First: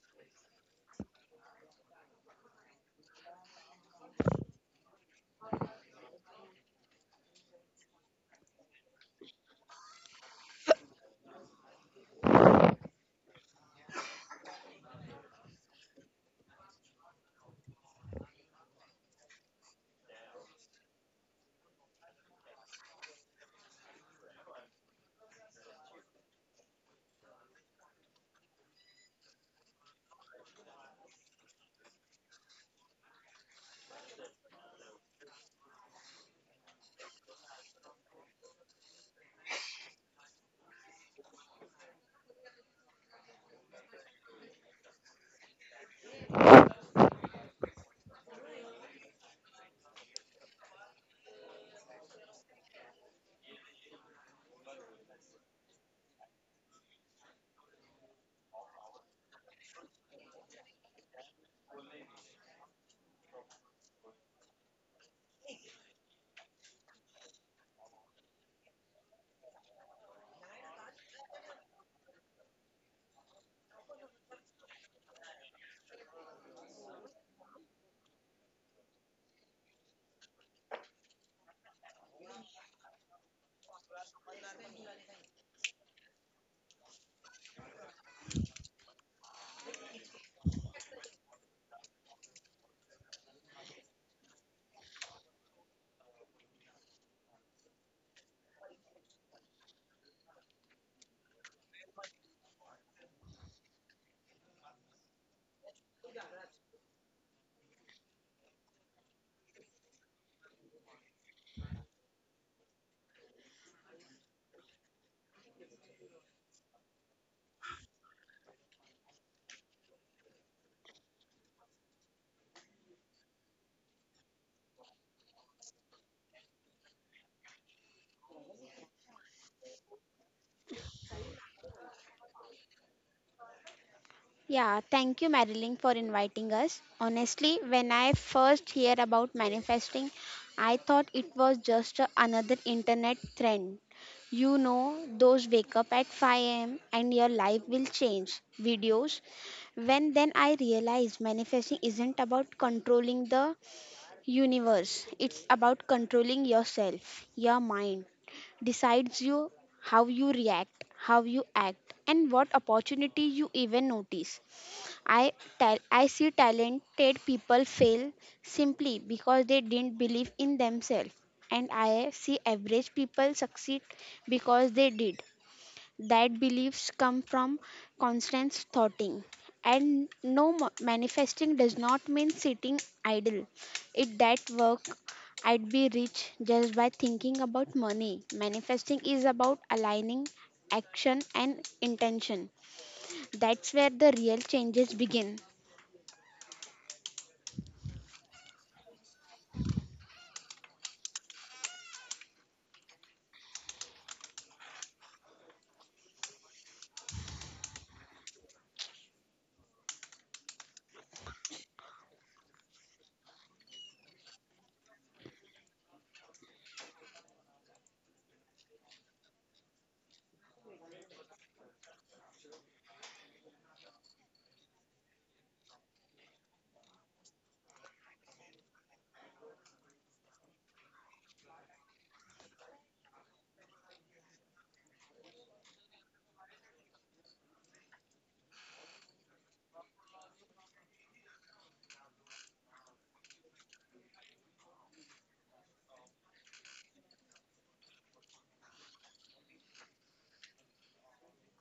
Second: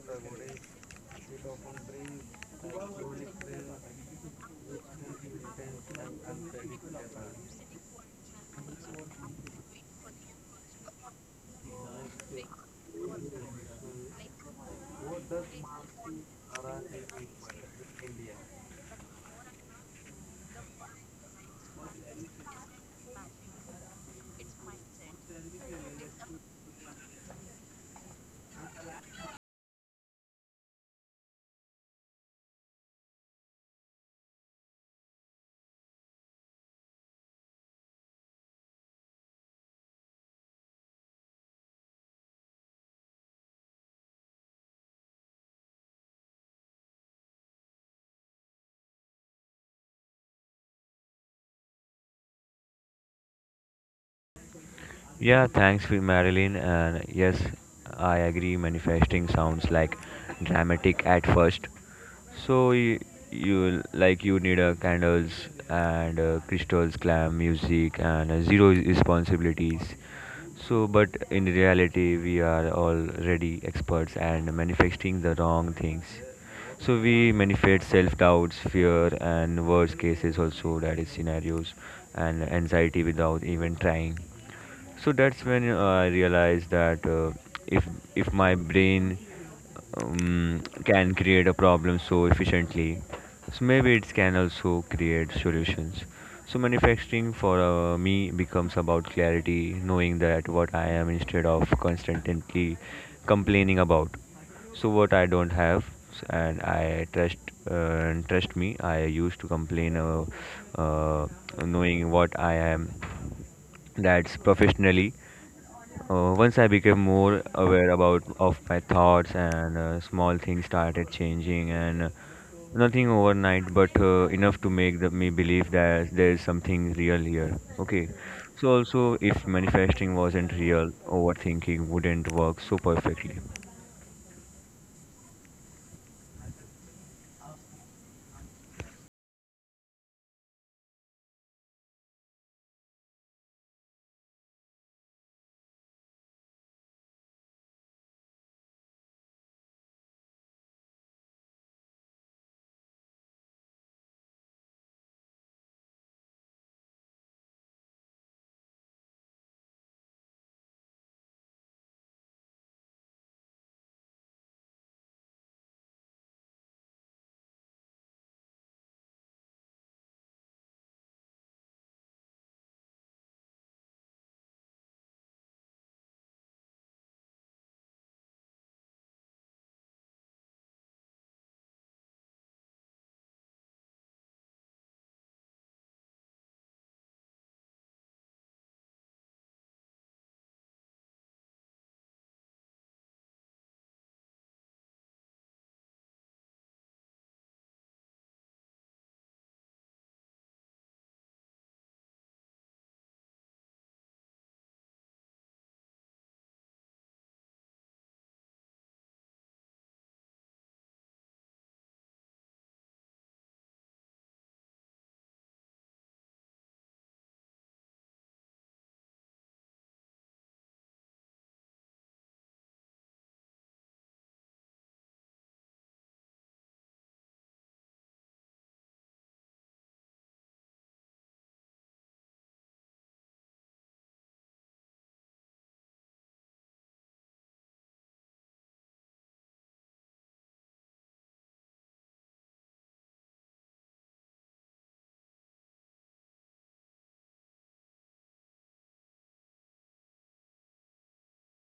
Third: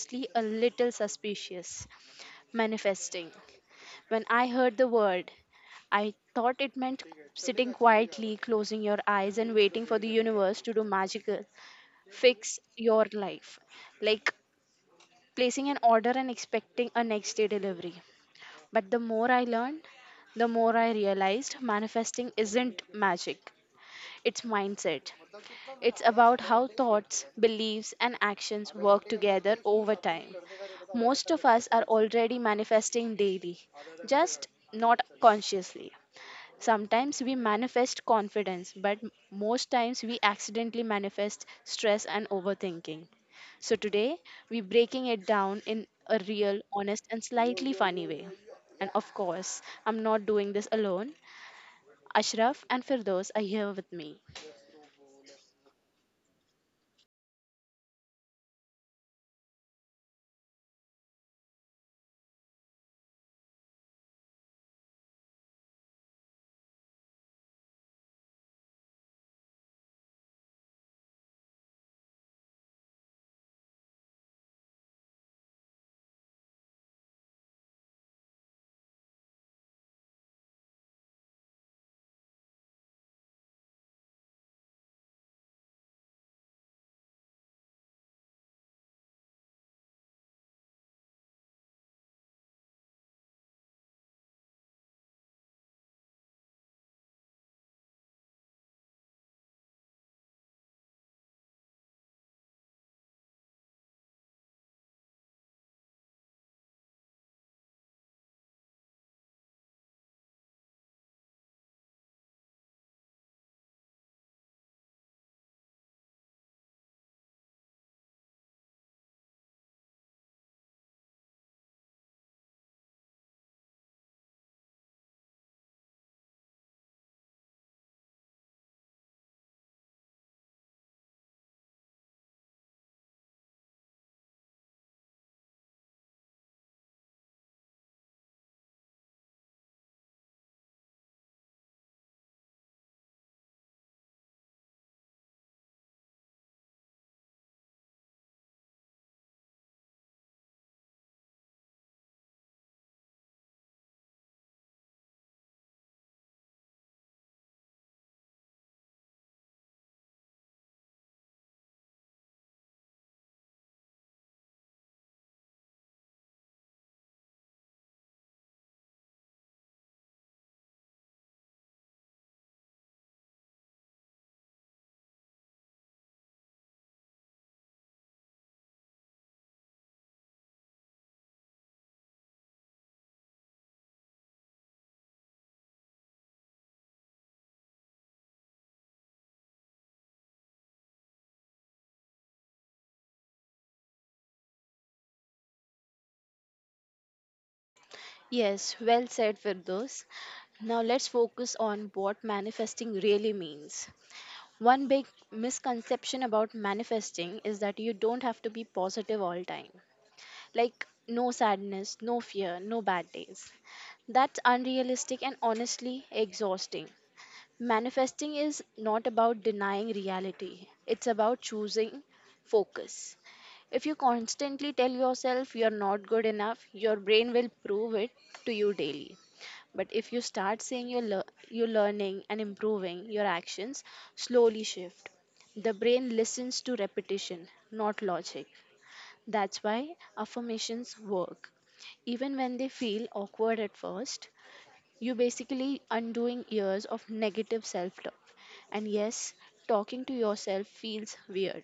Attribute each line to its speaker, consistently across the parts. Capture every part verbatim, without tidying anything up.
Speaker 1: honestly a little suspicious: manifesting. When I heard the word, I thought it meant sitting quietly, closing your eyes, and waiting for the universe to do magical, fix your life, like placing an order and expecting a next day delivery. But the more I learned, the more I realized manifesting isn't magic, it's mindset. It's about how thoughts, beliefs, and actions work together over time. Most of us are already manifesting daily, just not consciously. Sometimes we manifest confidence, but m- most times we accidentally manifest stress and overthinking. So today we're breaking it down in a real, honest, and slightly funny way. And of course, I'm not doing this alone. Ashraf and Firdos are here with me.
Speaker 2: Yeah, thanks, for Marilyn. And yes, I agree. Manifesting sounds like dramatic at first. So you, you like you need a candles and uh, crystals, glam music, and uh, zero responsibilities. So, but in reality, we are already experts and manifesting the wrong things. So we manifest self-doubts, fear, and worst cases also that is scenarios and anxiety without even trying. So that's when uh, i realized that uh, if if my brain um, can create a problem so efficiently, so maybe it can also create solutions. So manufacturing for uh, me becomes about clarity, knowing that what I am instead of constantly complaining about so what I don't have. And I trust, uh, trust me, I used to complain uh, uh, knowing what I am. That's professionally. Uh, once I became more aware about of my thoughts and uh, small things started changing, and uh, nothing overnight, but uh, enough to make the, me believe that there is something real here. Okay. So also, if manifesting wasn't real, overthinking wouldn't work so perfectly.
Speaker 3: Yeah, thank you, Marilyn, for inviting us. Honestly, when I first hear about manifesting, I thought it was just a- another internet trend. You know, those wake up at five a m and your life will change videos. When then I realized manifesting isn't about controlling the universe, it's about controlling yourself, your mind decides you how you react how you act and what opportunity you even notice. I tell I see talented people fail simply because they didn't believe in themselves, and I see average people succeed because they did. That beliefs come from constant thoughting, and no mo- manifesting does not mean sitting idle. It that work I'd be rich just by thinking about money. Manifesting is about aligning action and intention. That's where the real changes begin.
Speaker 1: Yes, well said, Firdos. Now let's focus on what manifesting really means. One big misconception about manifesting is that you don't have to be positive all time. Like no sadness, no fear, no bad days. That's unrealistic and honestly exhausting. Manifesting is not about denying reality, it's about choosing focus. If you constantly tell yourself you're not good enough, your brain will prove it to you daily. But if you start saying you're, lear- you're learning and improving, your actions slowly shift. The brain listens to repetition, not logic. That's why affirmations work. Even when they feel awkward at first, you basically undoing years of negative self-talk. And yes, talking to yourself feels weird,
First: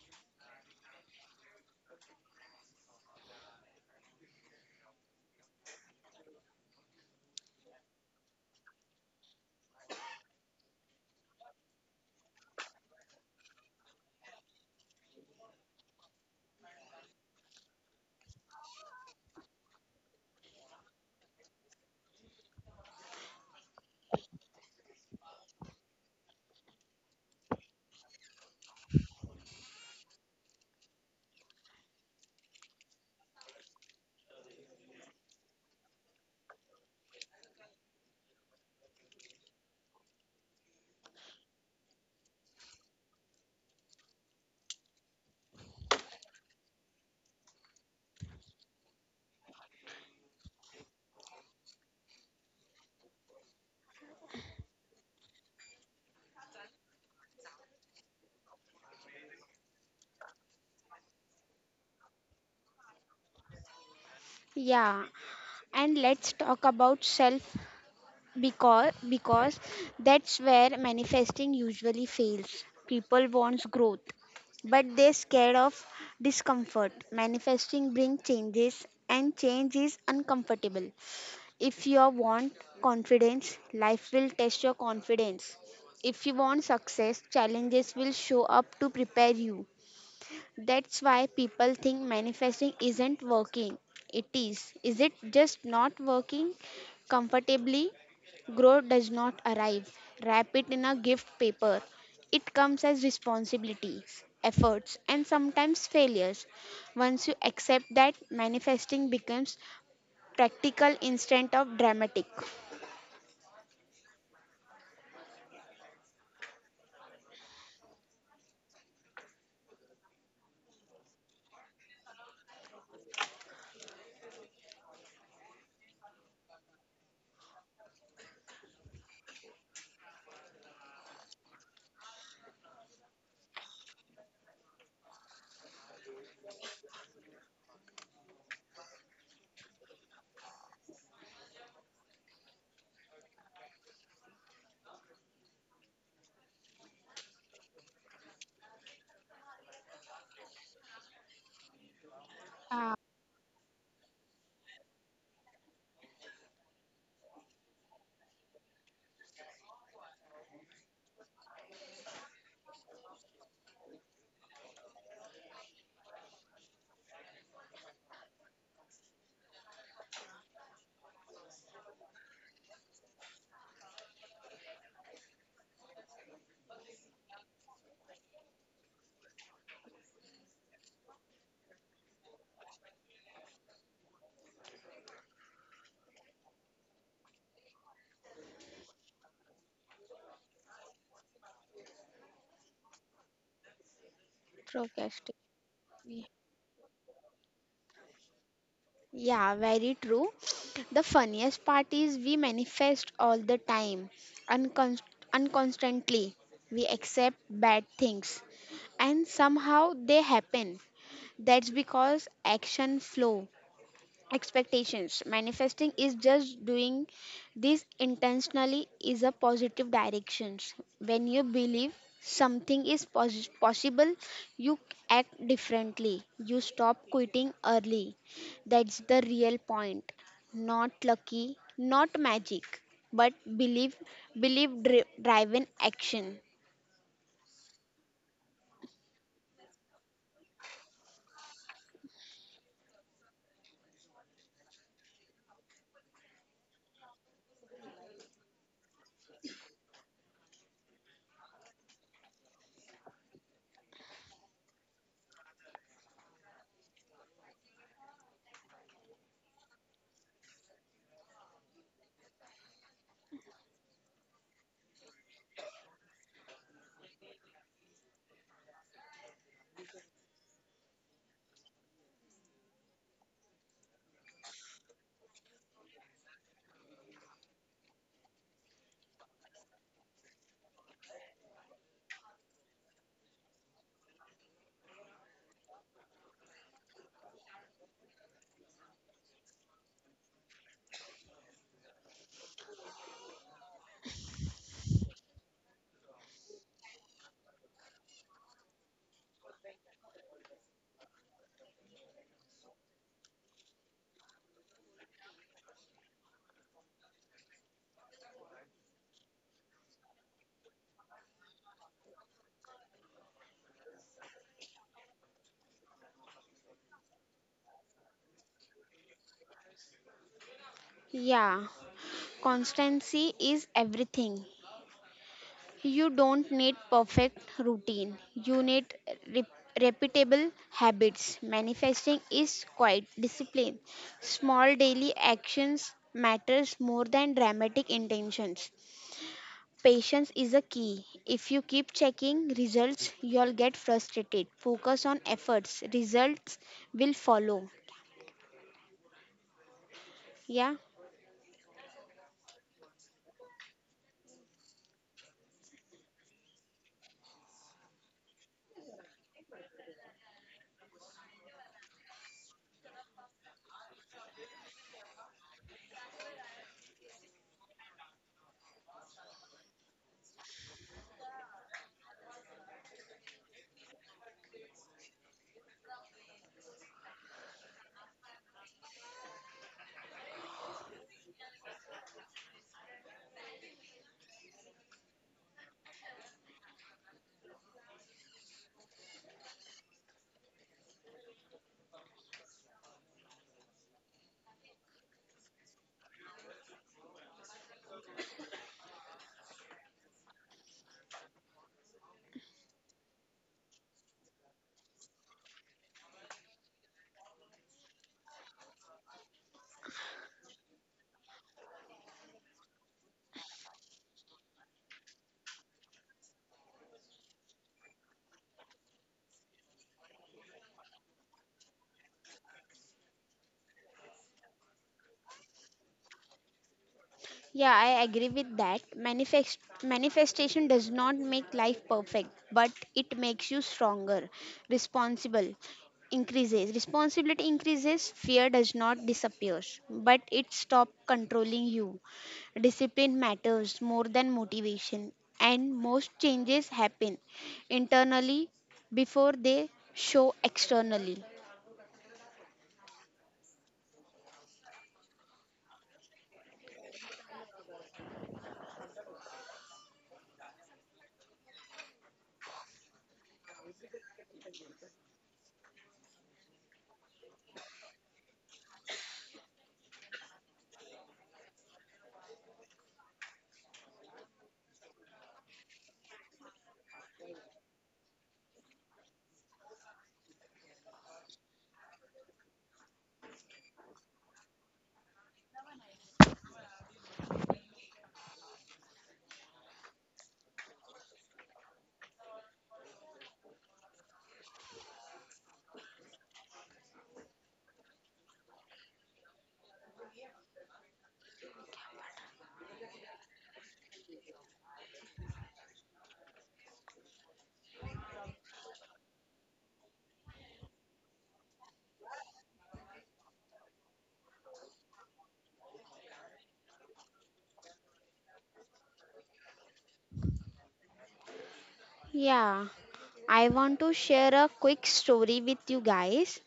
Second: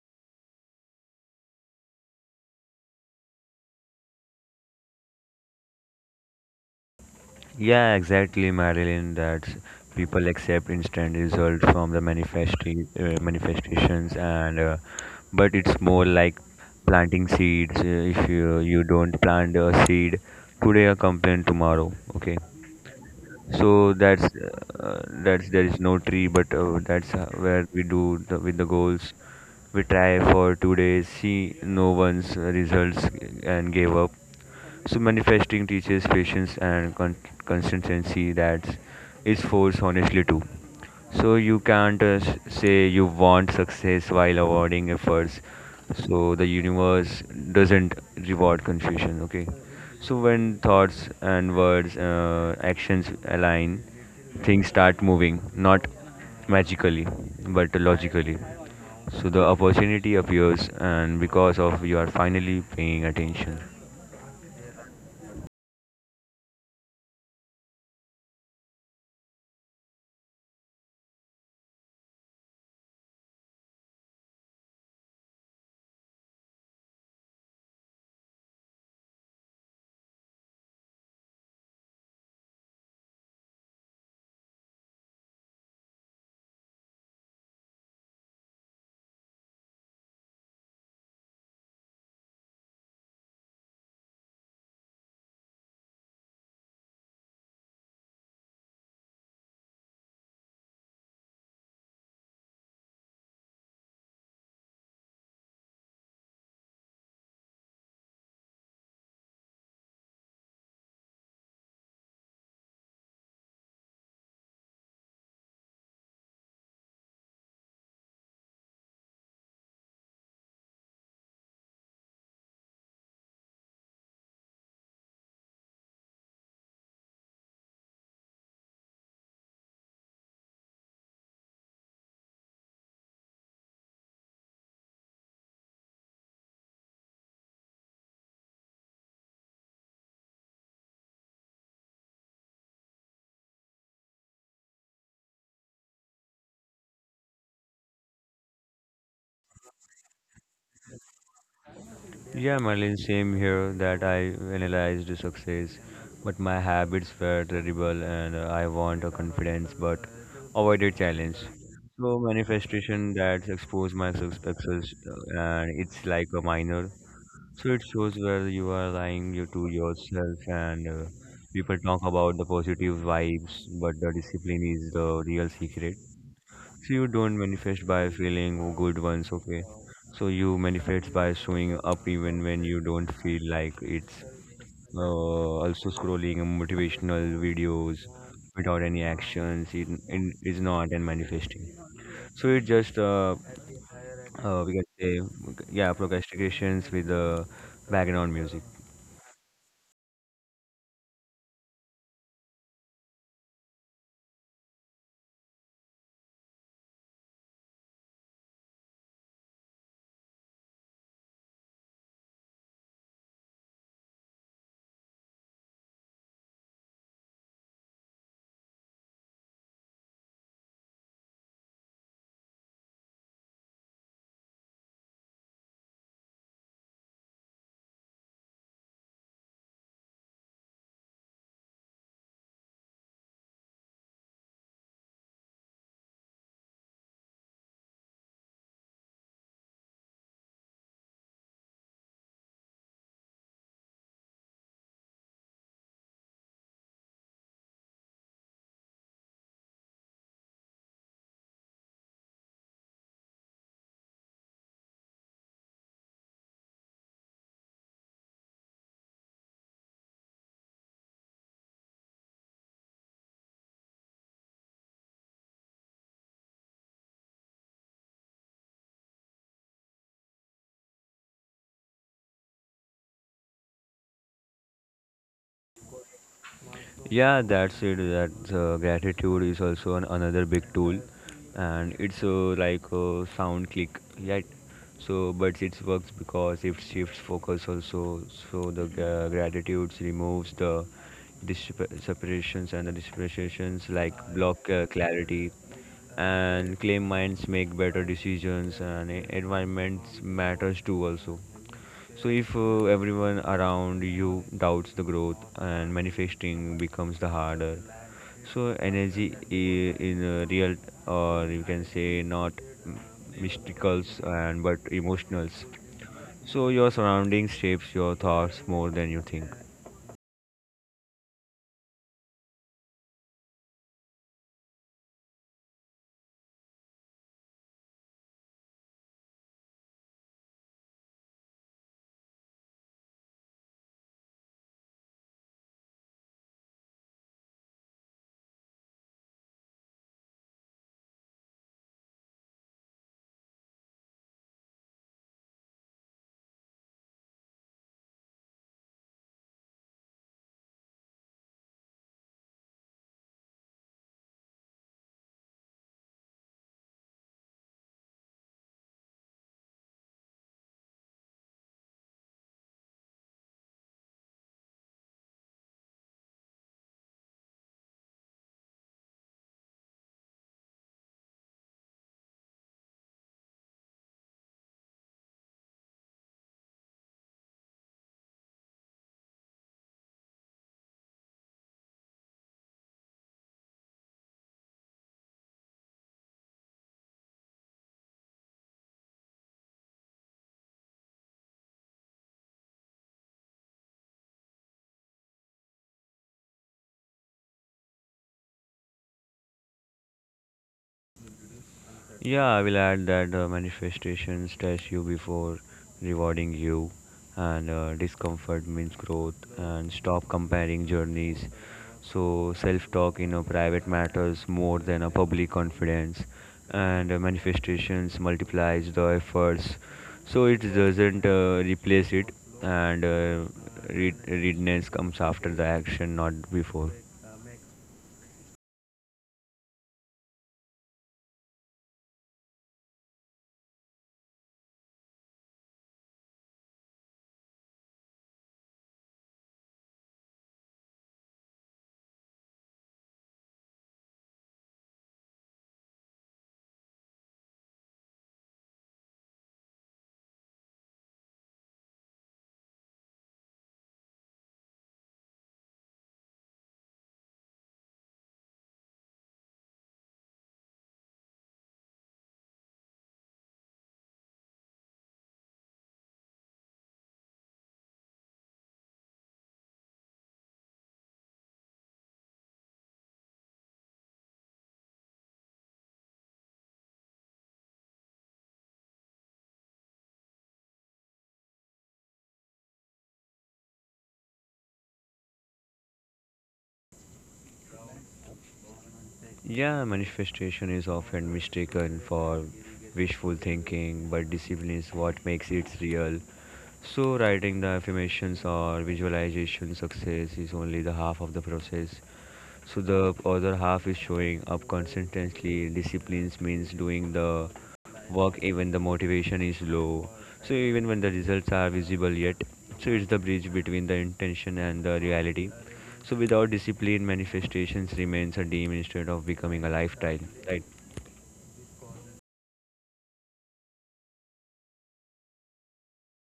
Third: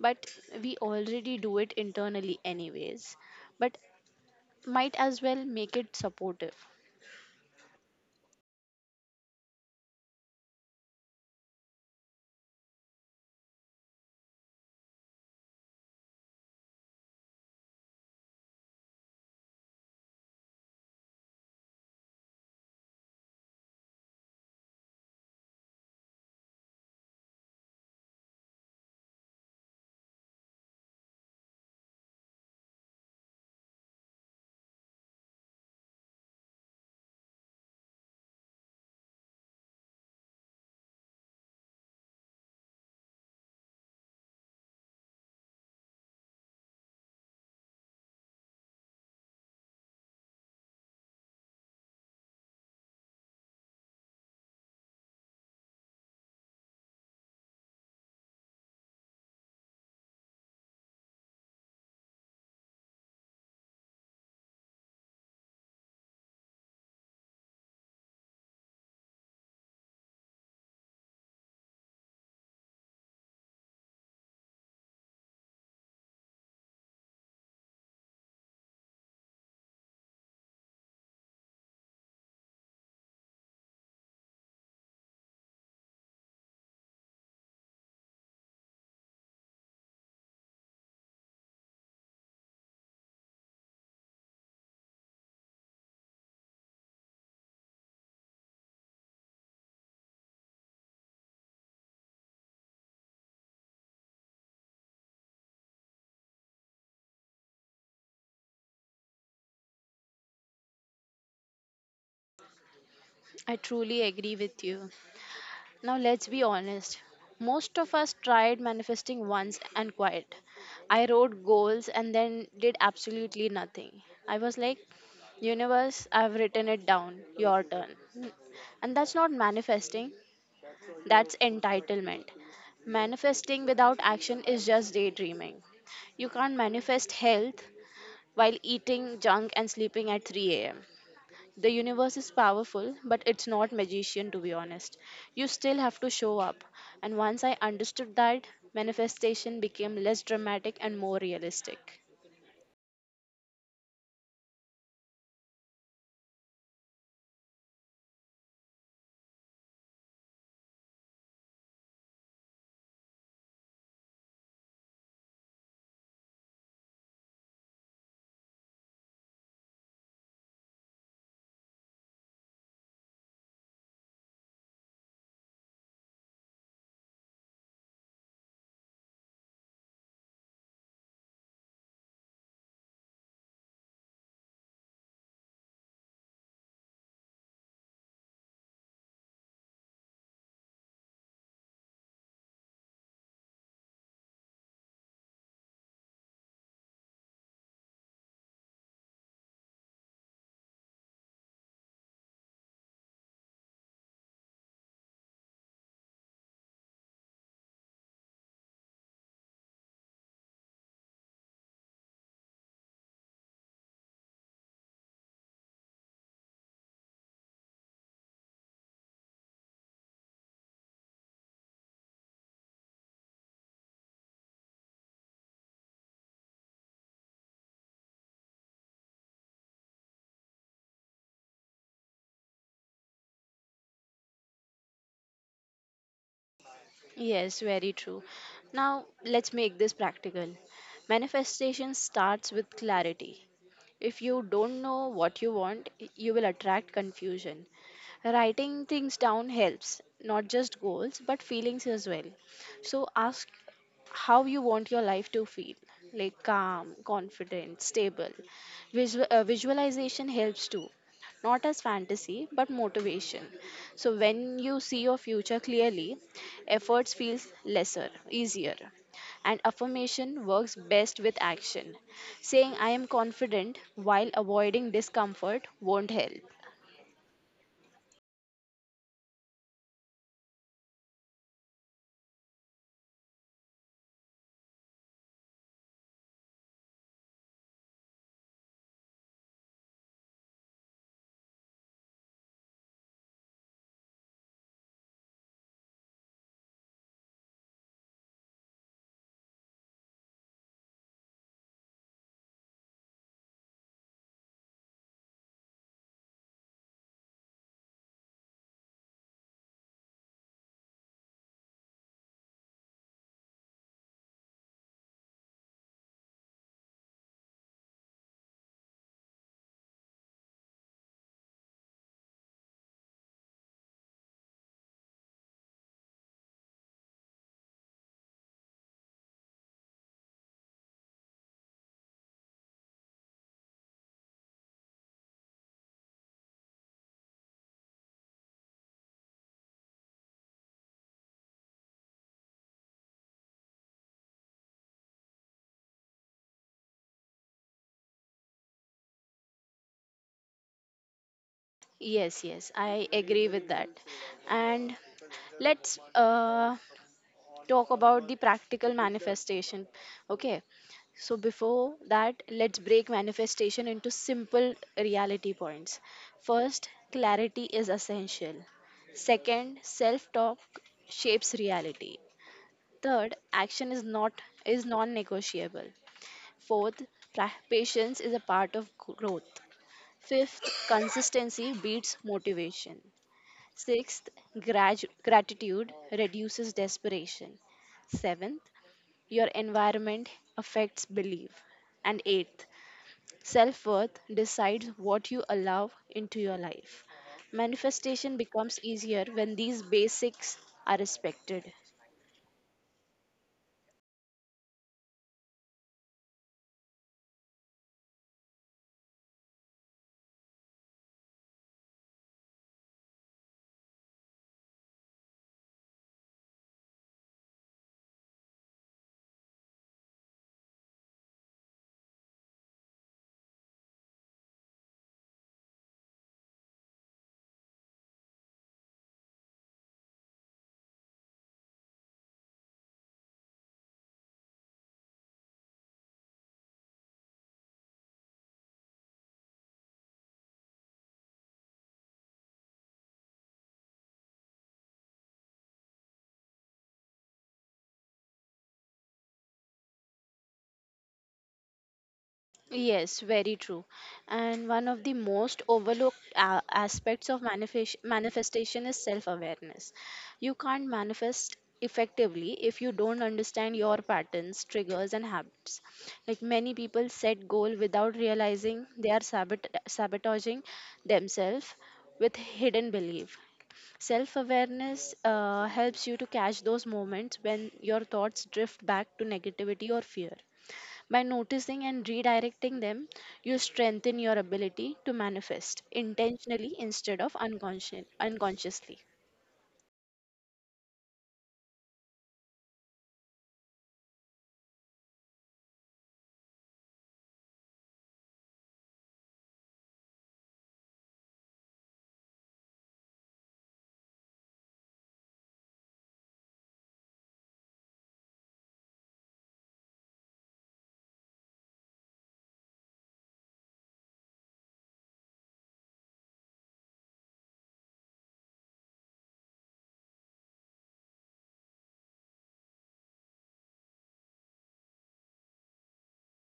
Speaker 1: but we already do it internally anyways. But might as well make it supportive.
Speaker 2: Yeah, exactly, Marilyn. That people accept instant results from the manifesti- uh, manifestations, and uh, but it's more like planting seeds. Uh, if you you don't plant a seed today, a complaint tomorrow. Okay, so that's uh, that's there is no tree, but uh, that's uh, where we do the, with the goals. We try for two days, see no one's results and gave up. So manifesting teaches patience and con- consistency. That is force honestly too. So you can't uh, s- say you want success while awarding efforts. So the universe doesn't reward confusion. Okay. So when thoughts and words, uh, actions align, things start moving, not magically, but logically. So the opportunity appears, and because of you are finally paying attention.
Speaker 3: Yeah, and let's talk about self because because that's where manifesting usually fails. People wants growth, but they're scared of discomfort. Manifesting brings changes and change is uncomfortable. If you want confidence, life will test your confidence. If you want success, challenges will show up to prepare you. That's why people think manifesting isn't working. It is. Is it just not working comfortably? Growth does not arrive. Wrap it in a gift paper. It comes as responsibilities, efforts, and sometimes failures. Once you accept that, manifesting becomes practical instead of dramatic.
Speaker 1: I truly agree with you. Now let's be honest. Most of us tried manifesting once and quit. I wrote goals and then did absolutely nothing. I was like, universe, I've written it down. Your turn. And that's not manifesting, that's entitlement. Manifesting without action is just daydreaming. You can't manifest health while eating junk and sleeping at three a m. The universe is powerful, but it's not magician to be honest. You still have to show up. And once I understood that, manifestation became less dramatic and more realistic.
Speaker 2: Yeah,
Speaker 3: Ah,
Speaker 2: Merlin, same here. That I analyzed success, but my habits were terrible, and uh, I want a confidence but avoided challenge. So manifestation that exposed my success, uh, and it's like a minor. So it shows where you are lying you to yourself, and uh, people talk about the positive vibes, but the discipline is the real secret. So you don't manifest by feeling good once, okay? So you manifest by showing up even when you don't feel like it's uh, also scrolling motivational videos without any actions. It, it is not and manifesting. So it just uh, uh, we can say
Speaker 3: procrastination.
Speaker 2: yeah procrastinations with the background music.
Speaker 3: Yeah, very true. The funniest part is we manifest all the time, uncon- unconstantly. We accept bad things and somehow they happen. That's because action flow expectations manifesting is just doing this intentionally is a positive directions. When you believe something is pos- possible, you act differently, you stop quitting early. That's the real point, not lucky, not magic, but believe believe dri- driven action.
Speaker 1: Yes, very true. Now, let's make this practical. Manifestation starts with clarity. If you don't know what you want, you will attract confusion. Writing things down helps, not just goals, but feelings as well. So ask how you want your life to feel, like calm, confident, stable. Visual, uh, visualization helps too, not as fantasy but motivation. So when you see your future clearly, efforts feels lesser easier. And affirmation works best with action. Saying I am confident while avoiding discomfort won't help.
Speaker 2: Yeah, that's it. That uh, gratitude is also an, another big tool, and it's uh, like a sound click, right? So, but it works because it shifts focus also. So the uh, gratitude removes the disp- separations and the dispersions like block uh, clarity, and claim minds make better decisions, and e- environments matters too also. So, if uh, everyone around you doubts the growth and manifesting becomes the harder, so energy I- in uh, real, or you can say not m- mysticals and but emotionals. So, your surroundings shapes your thoughts more than you think.
Speaker 3: Yeah, constancy is everything. You don't need perfect routine. You need rep- repeatable habits. Manifesting is quite discipline. Small daily actions matters more than dramatic intentions. Patience is a key. If you keep checking results, you'll get frustrated. Focus on efforts. Results will follow. Yeah.
Speaker 1: Yes, yes, I agree with that. And let's uh, talk about the practical manifestation. Okay, so before that, let's break manifestation into simple reality points. First, clarity is essential. Second, self talk shapes reality. Third, action is not is non-negotiable. Fourth, pra- patience is a part of growth. Fifth, consistency beats motivation. Sixth, grad- gratitude reduces desperation. Seventh, your environment affects belief. And eighth, self worth decides what you allow into your life. Manifestation becomes easier when these basics are respected.
Speaker 2: Yeah, I will add that uh, manifestations test you before rewarding you, and uh, discomfort means growth, and stop comparing journeys. So, self talk in a private matters more than a public confidence, and uh, manifestations multiplies the efforts. So, it doesn't uh, replace it, and uh, read- readiness comes after the action, not before.
Speaker 3: Yeah, I agree with that. Manifest manifestation does not make life perfect, but it makes you stronger, responsible, increases. Responsibility increases, fear does not disappear, but it stops controlling you. Discipline matters more than motivation, and most changes happen internally before they show externally.
Speaker 1: Yes, very true. And one of the most overlooked uh, aspects of manifest- manifestation is self awareness. You can't manifest effectively if you don't understand your patterns, triggers, and habits. Like many people set goal without realizing they are sabot- sabotaging themselves with hidden belief. Self awareness uh, helps you to catch those moments when your thoughts drift back to negativity or fear. By noticing and redirecting them, you strengthen your ability to manifest intentionally instead of unconscious, unconsciously.
Speaker 2: Yeah, manifestation is often mistaken for wishful thinking, but discipline is what makes it real. So, writing the affirmations or visualization success is only the half of the process. So, the other half is showing up consistently. Disciplines means doing the work even the motivation is low, so even when the results are visible yet. So it's the bridge between the intention and the reality. So without discipline manifestations remains a dream instead of becoming a lifestyle, right?
Speaker 3: Yeah, I want to share a quick story with you guys.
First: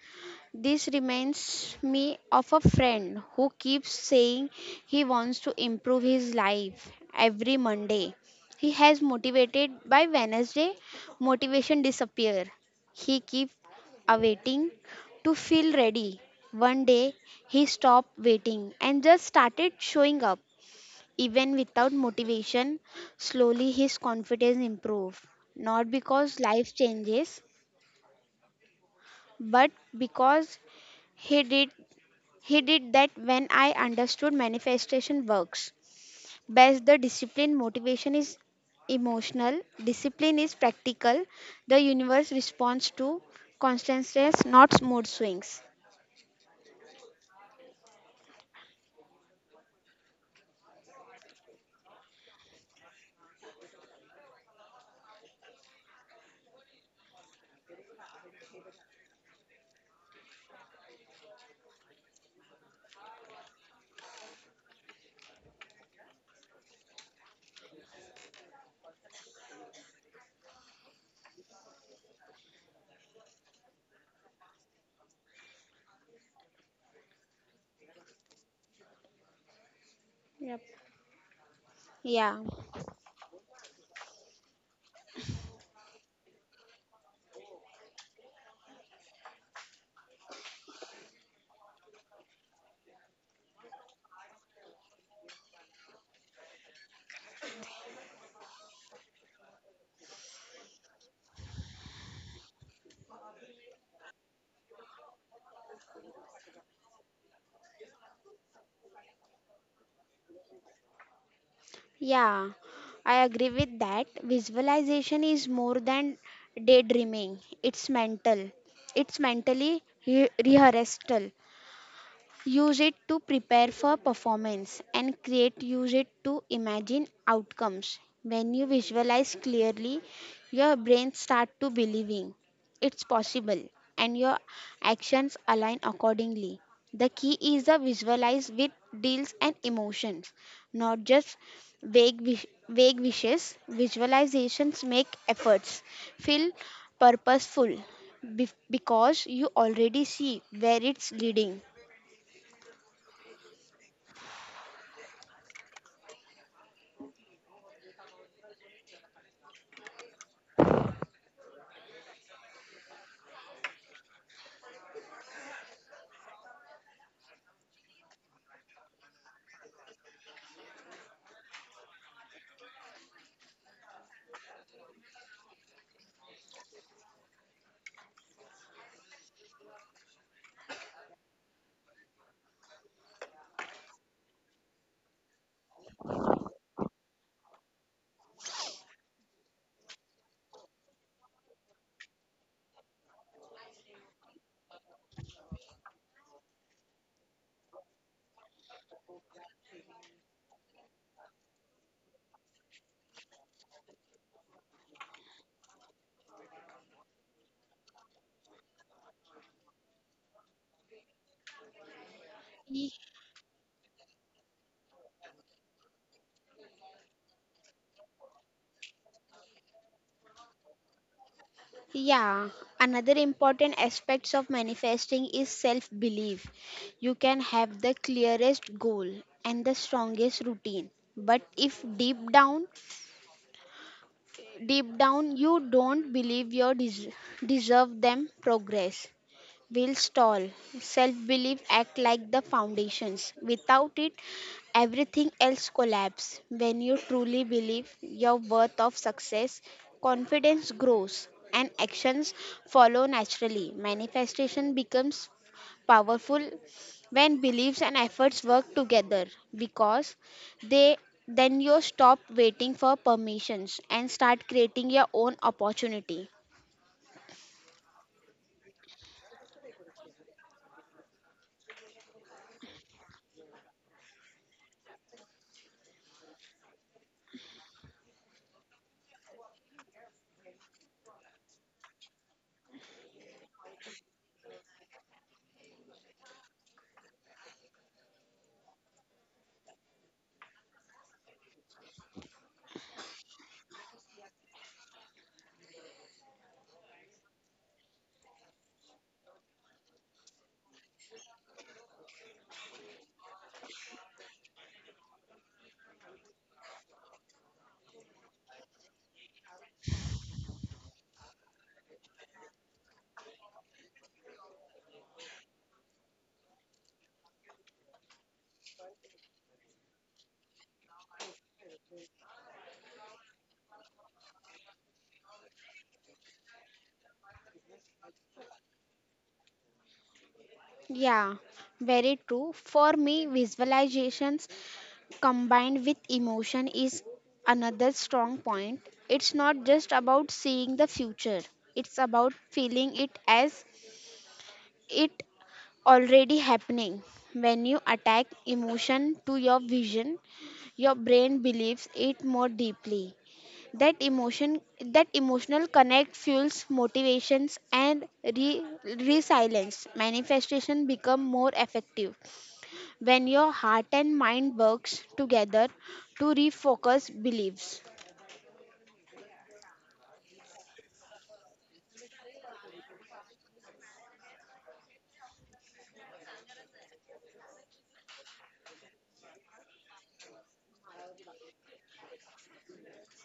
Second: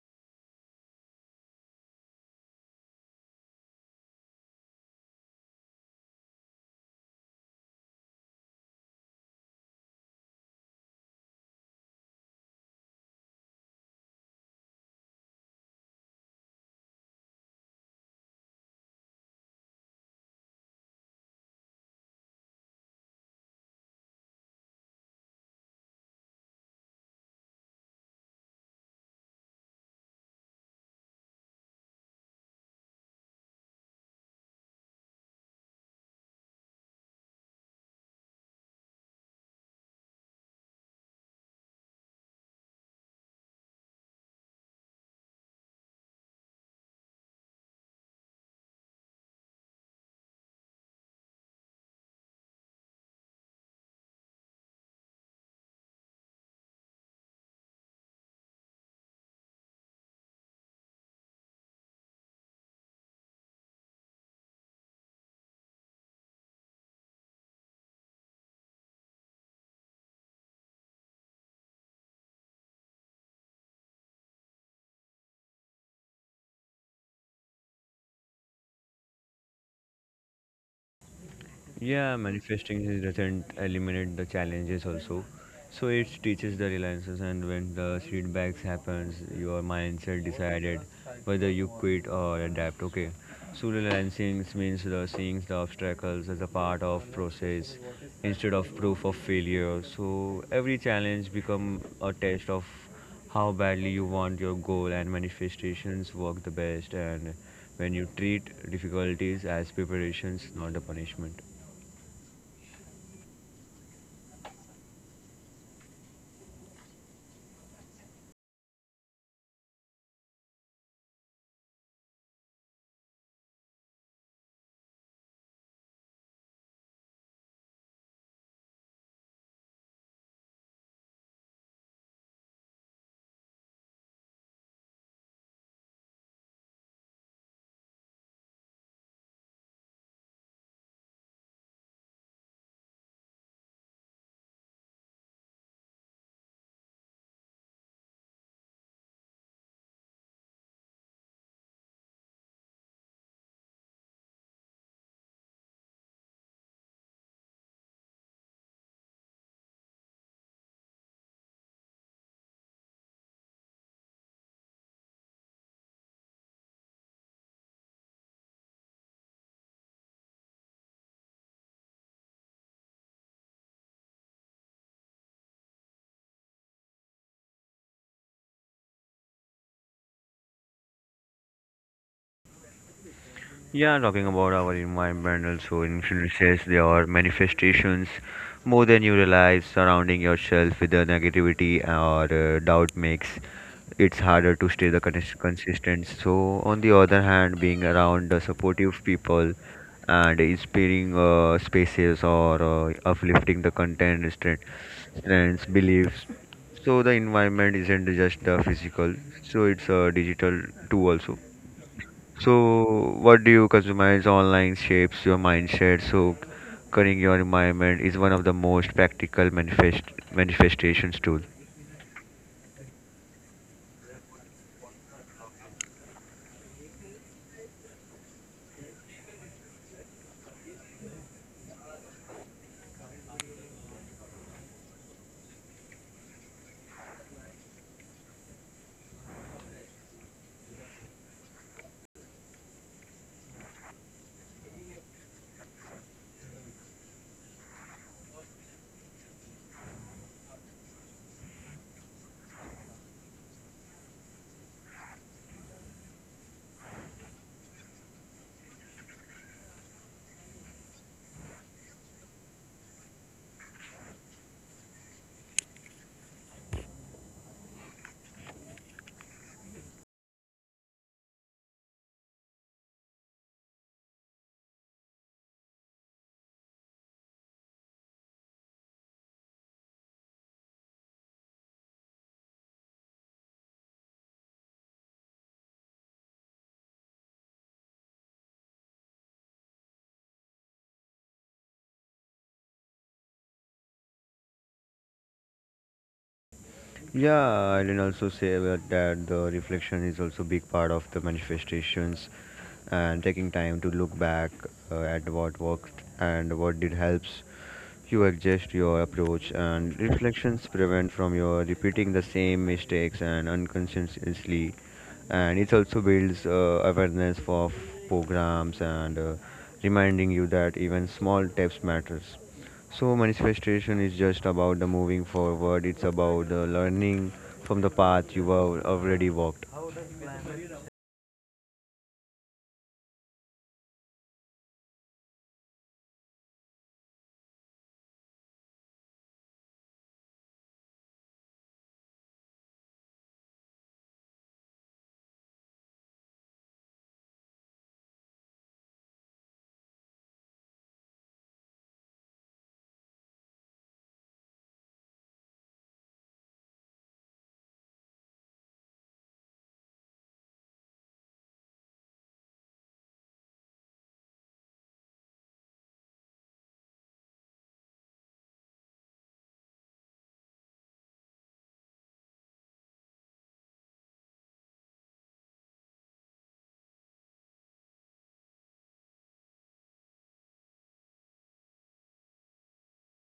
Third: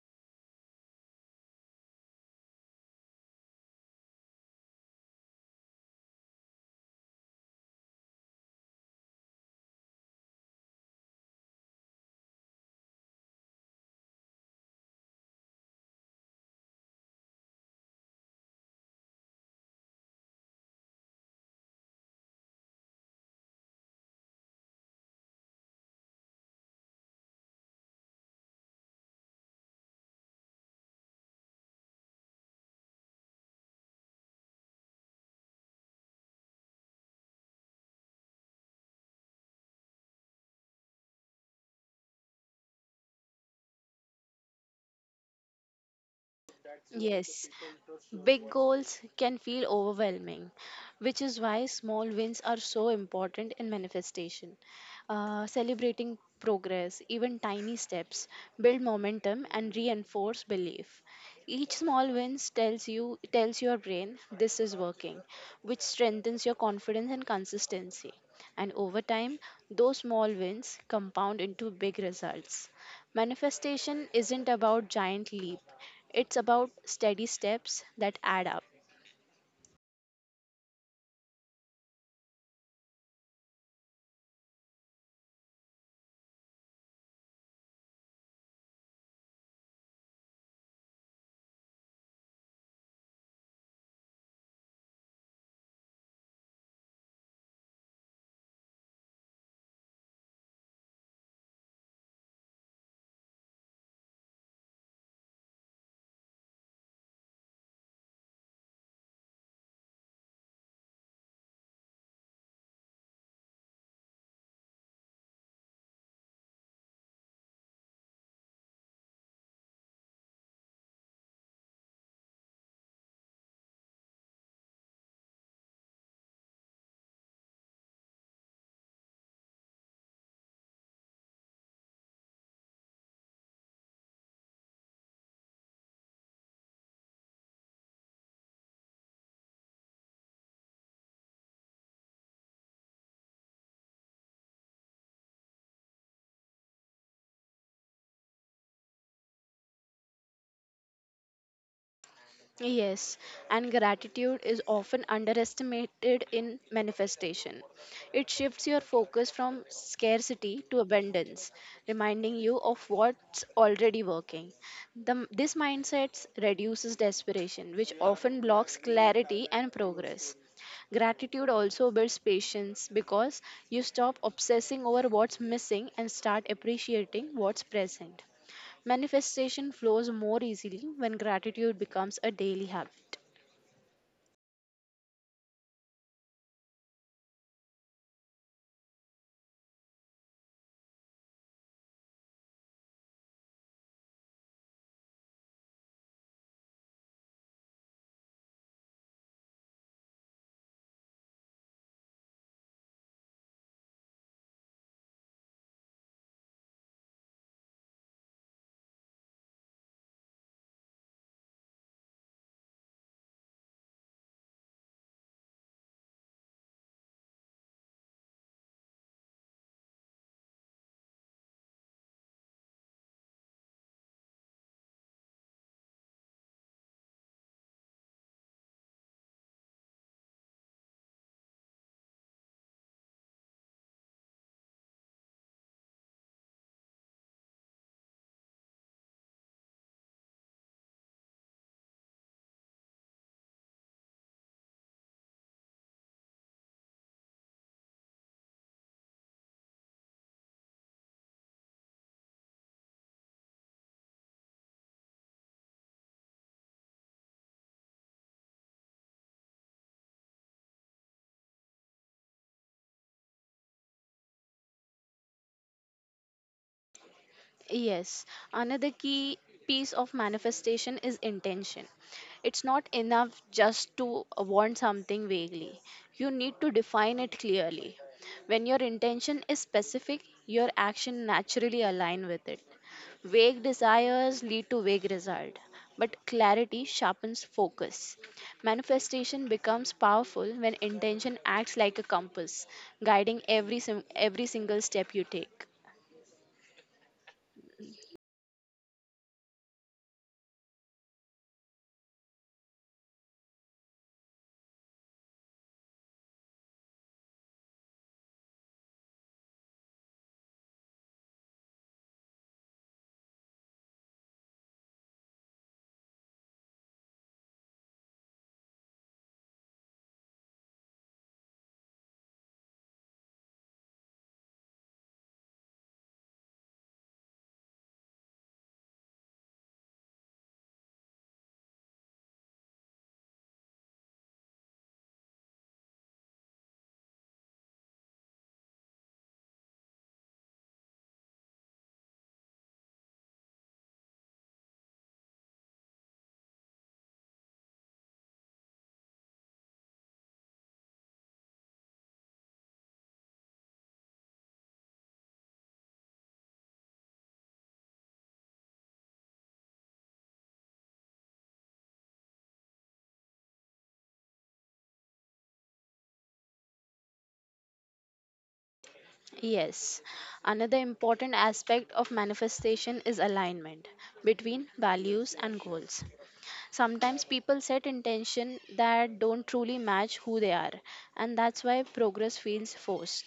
Speaker 3: This reminds me of a friend who keeps saying he wants to improve his life every Monday. He has motivated by Wednesday, motivation disappear. He keeps awaiting to feel ready. One day he stopped waiting and just started showing up. Even without motivation, slowly his confidence improved. Not because life changes, but because he did he did that when I understood manifestation works. Best the discipline motivation is emotional, discipline is practical. The universe responds to constant stress, not mood swings.
Speaker 1: Yes. Big goals can feel overwhelming, which is why small wins are so important in manifestation. Uh, celebrating progress, even tiny steps, build momentum and reinforce belief. Each small win tells you tells your brain this is working, which strengthens your confidence and consistency. And over time, those small wins compound into big results. Manifestation isn't about giant leaps, it's about steady steps that add up.
Speaker 3: Yep.
Speaker 2: Yeah,
Speaker 3: Yeah,
Speaker 2: manifesting his not eliminate the challenges also. So it teaches the reliances, and when the setbacks happens, your mindset decided whether you quit or adapt. Okay. So relancing means the seeing the obstacles as a part of process instead of proof of failure. So every challenge become a test of how badly you want your goal, and manifestations work the best and when you treat difficulties as preparations, not a punishment.
Speaker 3: yeah, I agree with that. Visualization is more than daydreaming, it's mental, it's mentally re- rehearsal. Use it to prepare for performance and create. Use it to imagine outcomes. When you visualize clearly, your brain starts to believing it's possible and your actions align accordingly. The key is the visualize with deals and emotions, not just vague, wish- vague wishes. Visualizations make efforts feel purposeful bef- because you already see where it's leading.
Speaker 1: Yes, and gratitude is often underestimated in manifestation. It shifts your focus from scarcity to abundance, reminding you of what's already working. The, this mindset reduces desperation, which often blocks clarity and progress. Gratitude also builds patience because you stop obsessing over what's missing and start appreciating what's present. Manifestation flows more easily when gratitude becomes a daily habit.
Speaker 2: Yeah, talking about our environment also influences your manifestations more than you realize. Surrounding yourself with the negativity or uh, doubt makes it's harder to stay the cons- consistent. So, on the other hand, being around the supportive people and inspiring uh, spaces or uh, uplifting the content, strength, strengths, beliefs. So, the environment isn't just the physical. So, it's a digital too also. So, what do you customize online shapes your mindset? So, cutting your environment is one of the most practical manifest manifestations tool.
Speaker 3: Yeah, another important aspects of manifesting is self belief. You can have the clearest goal and the strongest routine, but if deep down, deep down you don't believe you des- deserve them progress will stall. Self belief act like the foundations. Without it, everything else collapses. When you truly believe your worth of success, confidence grows and actions follow naturally. Manifestation becomes powerful when beliefs and efforts work together because they then you stop waiting for permissions and start creating your own opportunity.
Speaker 1: Yes, another key piece of manifestation is intention. It's not enough just to want something vaguely, you need to define it clearly. When your intention is specific, your action naturally align with it. Vague desires lead to vague result, but clarity sharpens focus. Manifestation becomes powerful when intention acts like a compass, guiding every sim- every single step you take.
Speaker 2: Yeah, I did also say about that the reflection is also big part of the manifestations, and taking time to look back uh, at what worked and what did helps you adjust your approach, and reflections prevent from your repeating the same mistakes and unconsciously, and it also builds uh, awareness for programs, and uh, reminding you that even small steps matters. So manifestation is just about the moving forward. It's about the learning from the path you have already walked.
Speaker 3: Yeah, very true. For me, visualizations combined with emotion is another strong point. It's not just about seeing the future, it's about feeling it as it already happening. When you attach emotion to your vision, your brain believes it more deeply. That emotion that emotional connect fuels motivations and re resilience. Manifestation become more effective when your heart and mind works together to refocus beliefs.
Speaker 1: Yes, another important aspect of manifestation is alignment between values and goals. Sometimes people set intention that don't truly match who they are, and that's why progress feels forced.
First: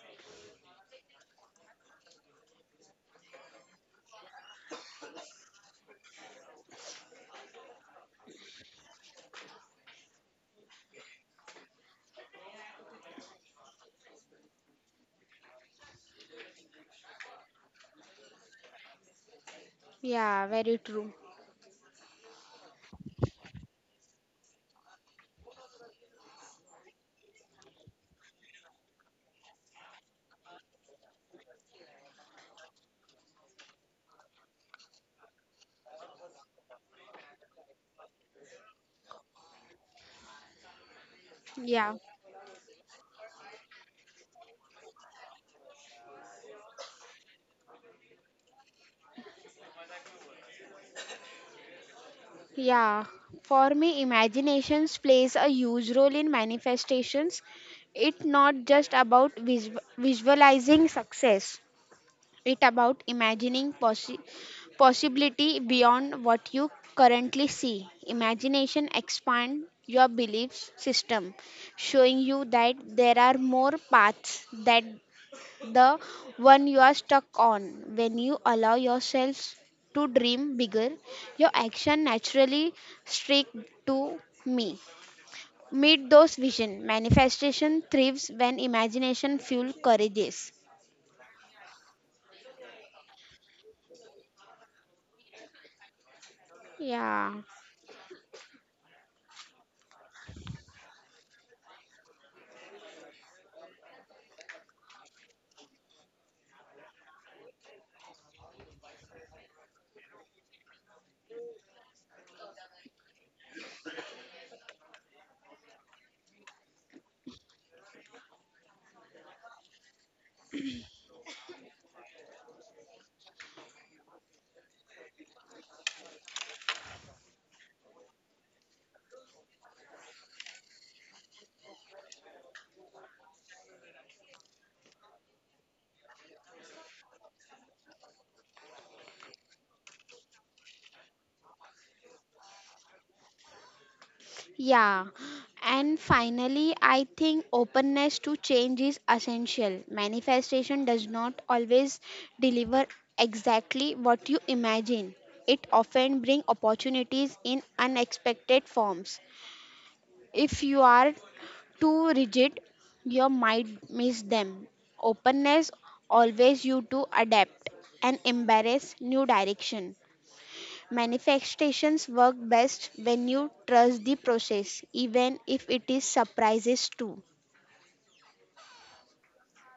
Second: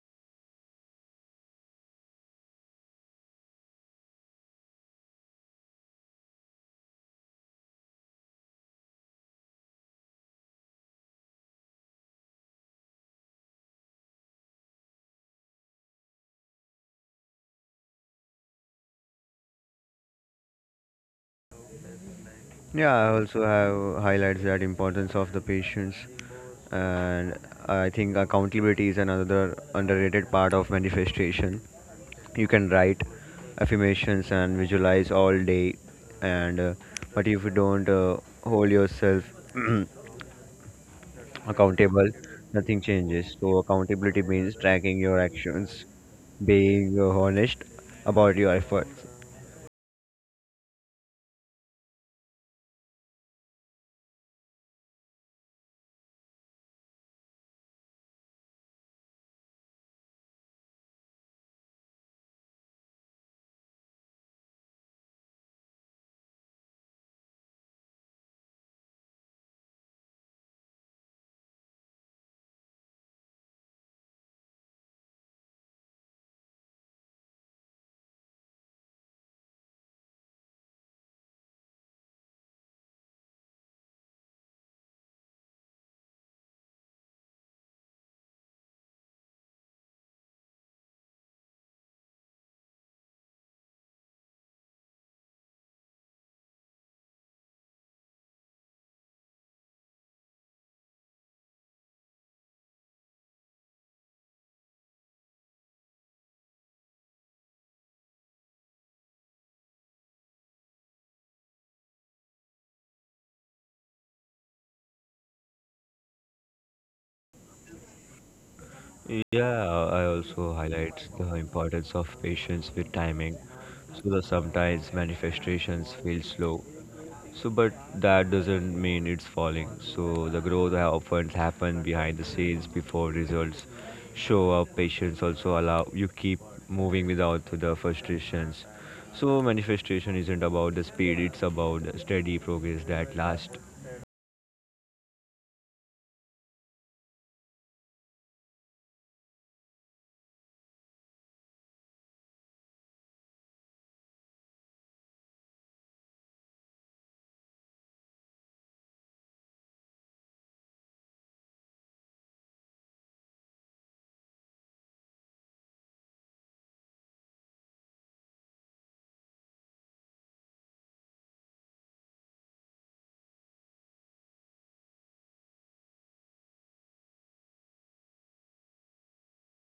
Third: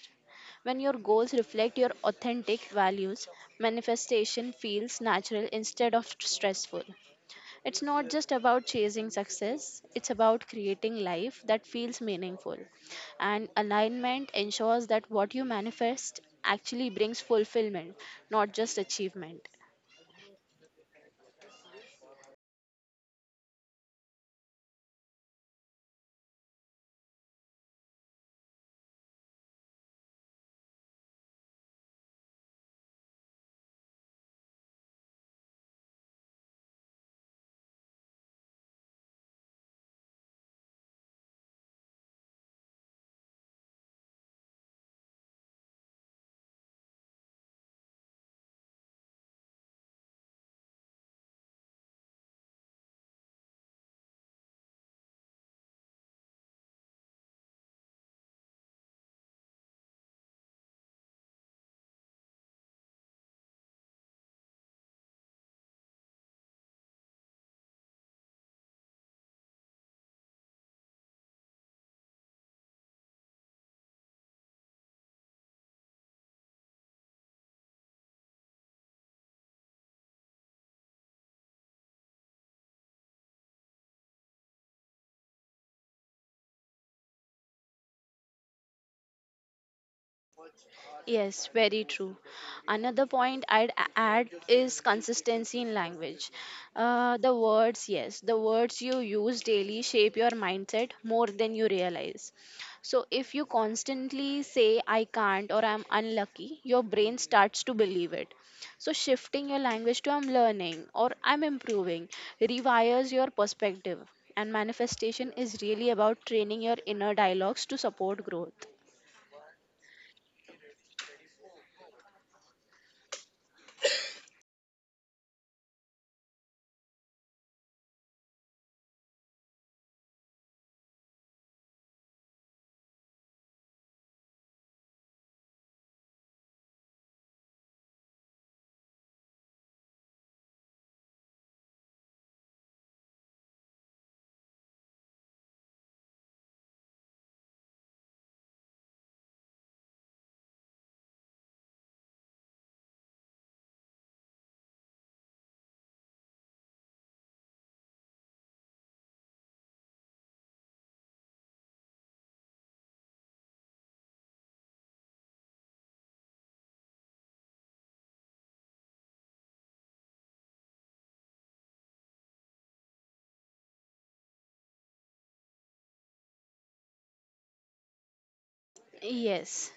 Speaker 1: When your goals reflect your authentic values, manifestation feels natural instead of stressful. It's not just about chasing success, it's about creating life that feels meaningful. And alignment ensures that what you manifest actually brings fulfillment, not just achievement.
Speaker 3: Yeah, very true.
Speaker 2: Yeah, I also have highlights that importance of the patience, and I think accountability is another underrated part of manifestation. You can write affirmations and visualize all day, and uh, but if you don't uh, hold yourself
Speaker 3: Yeah,
Speaker 2: accountable, nothing changes. So accountability means tracking your actions, being honest about your efforts.
Speaker 3: yeah, for me imaginations plays a huge role in manifestations. It's not just about vis- visualizing success, it about imagining possi- possibility beyond what you currently see. Imagination expand your belief system, showing you that there are more paths that the one you are stuck on. When you allow yourself to dream bigger, your action naturally streak to me. Meet those vision. Manifestation thrives when imagination fuels courageous.
Speaker 1: Yes, very true. Another point I'd a- add is consistency in language. Uh, the
Speaker 3: Yeah.
Speaker 1: words, yes, the words you use daily shape your mindset more than you realize. So, if you constantly say, I can't or I'm unlucky, your brain starts to believe it. So, shifting your language to I'm learning or I'm improving rewires your perspective. And manifestation is really about training your inner dialogues to support growth.
Speaker 2: Yeah, I also highlight the importance of patience with timing, so that sometimes manifestations feel slow. So, but that doesn't mean it's falling. So, the growth ha- often happen behind the scenes before results show up. Patience also allow you keep moving without the frustrations. So, manifestation isn't about the speed; it's about the steady progress that lasts.
Speaker 3: Yeah, and finally, I think openness to change is essential. Manifestation does not always deliver exactly what you imagine. It often brings opportunities in unexpected forms. If you are too rigid, you might miss them. Openness always you to adapt and embrace new direction. Manifestations work best when you trust the process, even if it is surprises too.
Speaker 1: Yes.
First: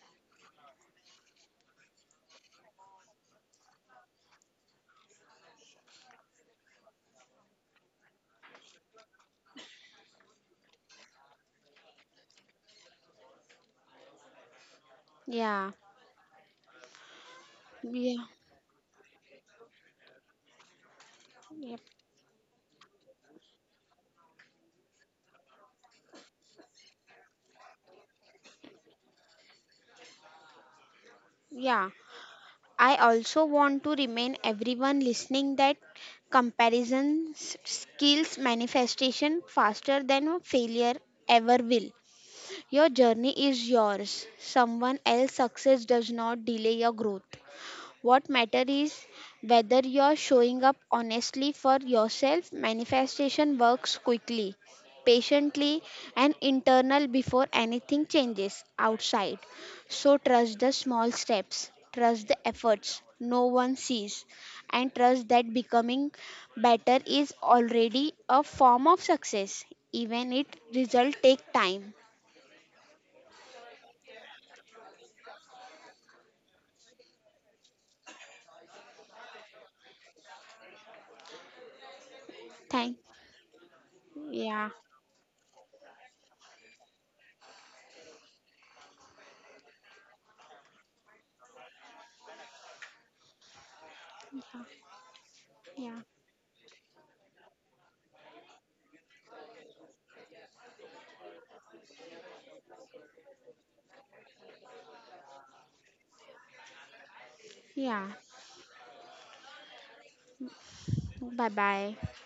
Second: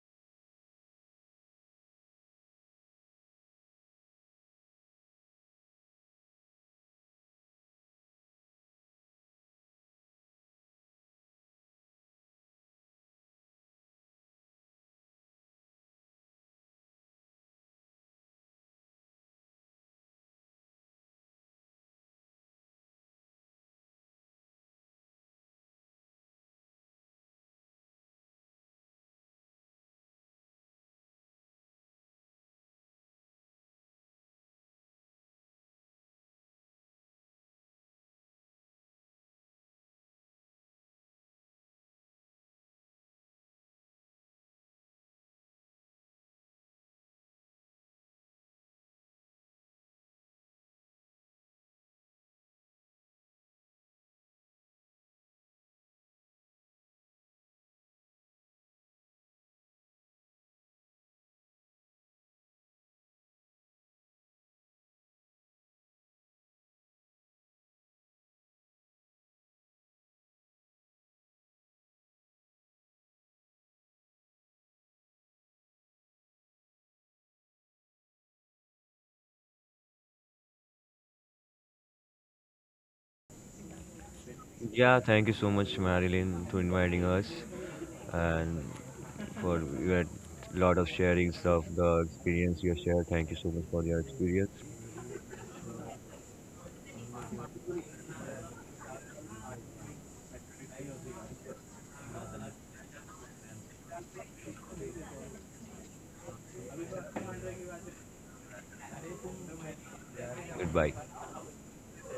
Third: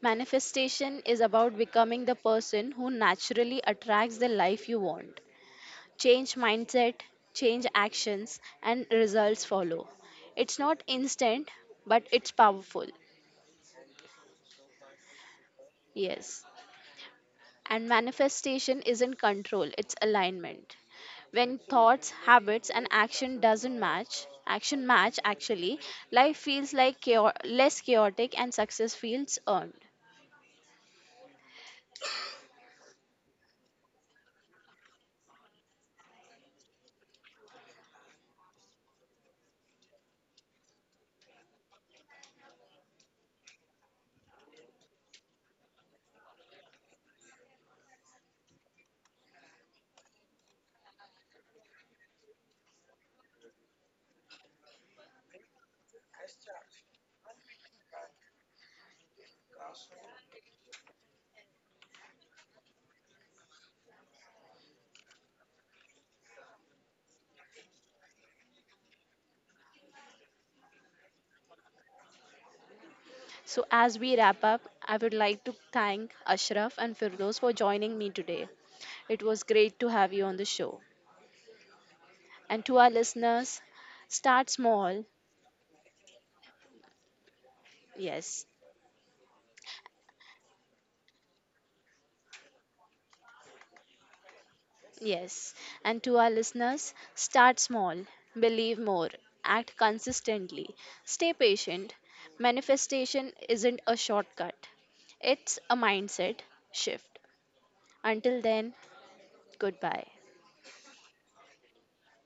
Speaker 1: Manifestation is about becoming the person who naturally attracts the life you want. Change mindset, change actions, and results follow. It's not instant, but it's powerful.
Speaker 3: Yeah,
Speaker 1: Yes. And
Speaker 3: yeah,
Speaker 1: manifestation isn't control, it's alignment. When
Speaker 3: yep,
Speaker 1: thoughts, habits, and action doesn't match, action match actually, life feels like chao- less chaotic and success feels earned.
Speaker 3: yeah. I also want to remind everyone listening that comparison s- skills manifestation faster than a failure ever will. Your journey is yours. Someone else's success does not delay your growth. What matter is whether you're showing up honestly for yourself. Manifestation works quickly, patiently, and internal before anything changes outside. So trust the small steps, trust the efforts no one sees, and trust that becoming better is already a form of success, even if result take time.
Speaker 1: So, as we wrap up, I would like to thank Ashraf and Firdos for joining me today. It was great to have you on the show. And to our
Speaker 3: Thank
Speaker 1: listeners, start
Speaker 3: yeah.
Speaker 1: small.
Speaker 2: Yeah, thank you so much, Marilyn, to inviting us
Speaker 1: Yes,
Speaker 2: and for your lot of sharings of the experience you have shared. Thank you so much for your experience.
Speaker 1: yes.
Speaker 3: Yeah.
Speaker 1: And to our listeners, start small, believe more, act consistently, stay patient. Manifestation isn't a shortcut, it's a mindset shift.
Speaker 3: Yeah.
Speaker 1: Until then, goodbye.
Speaker 2: Goodbye.
Speaker 3: Bye bye.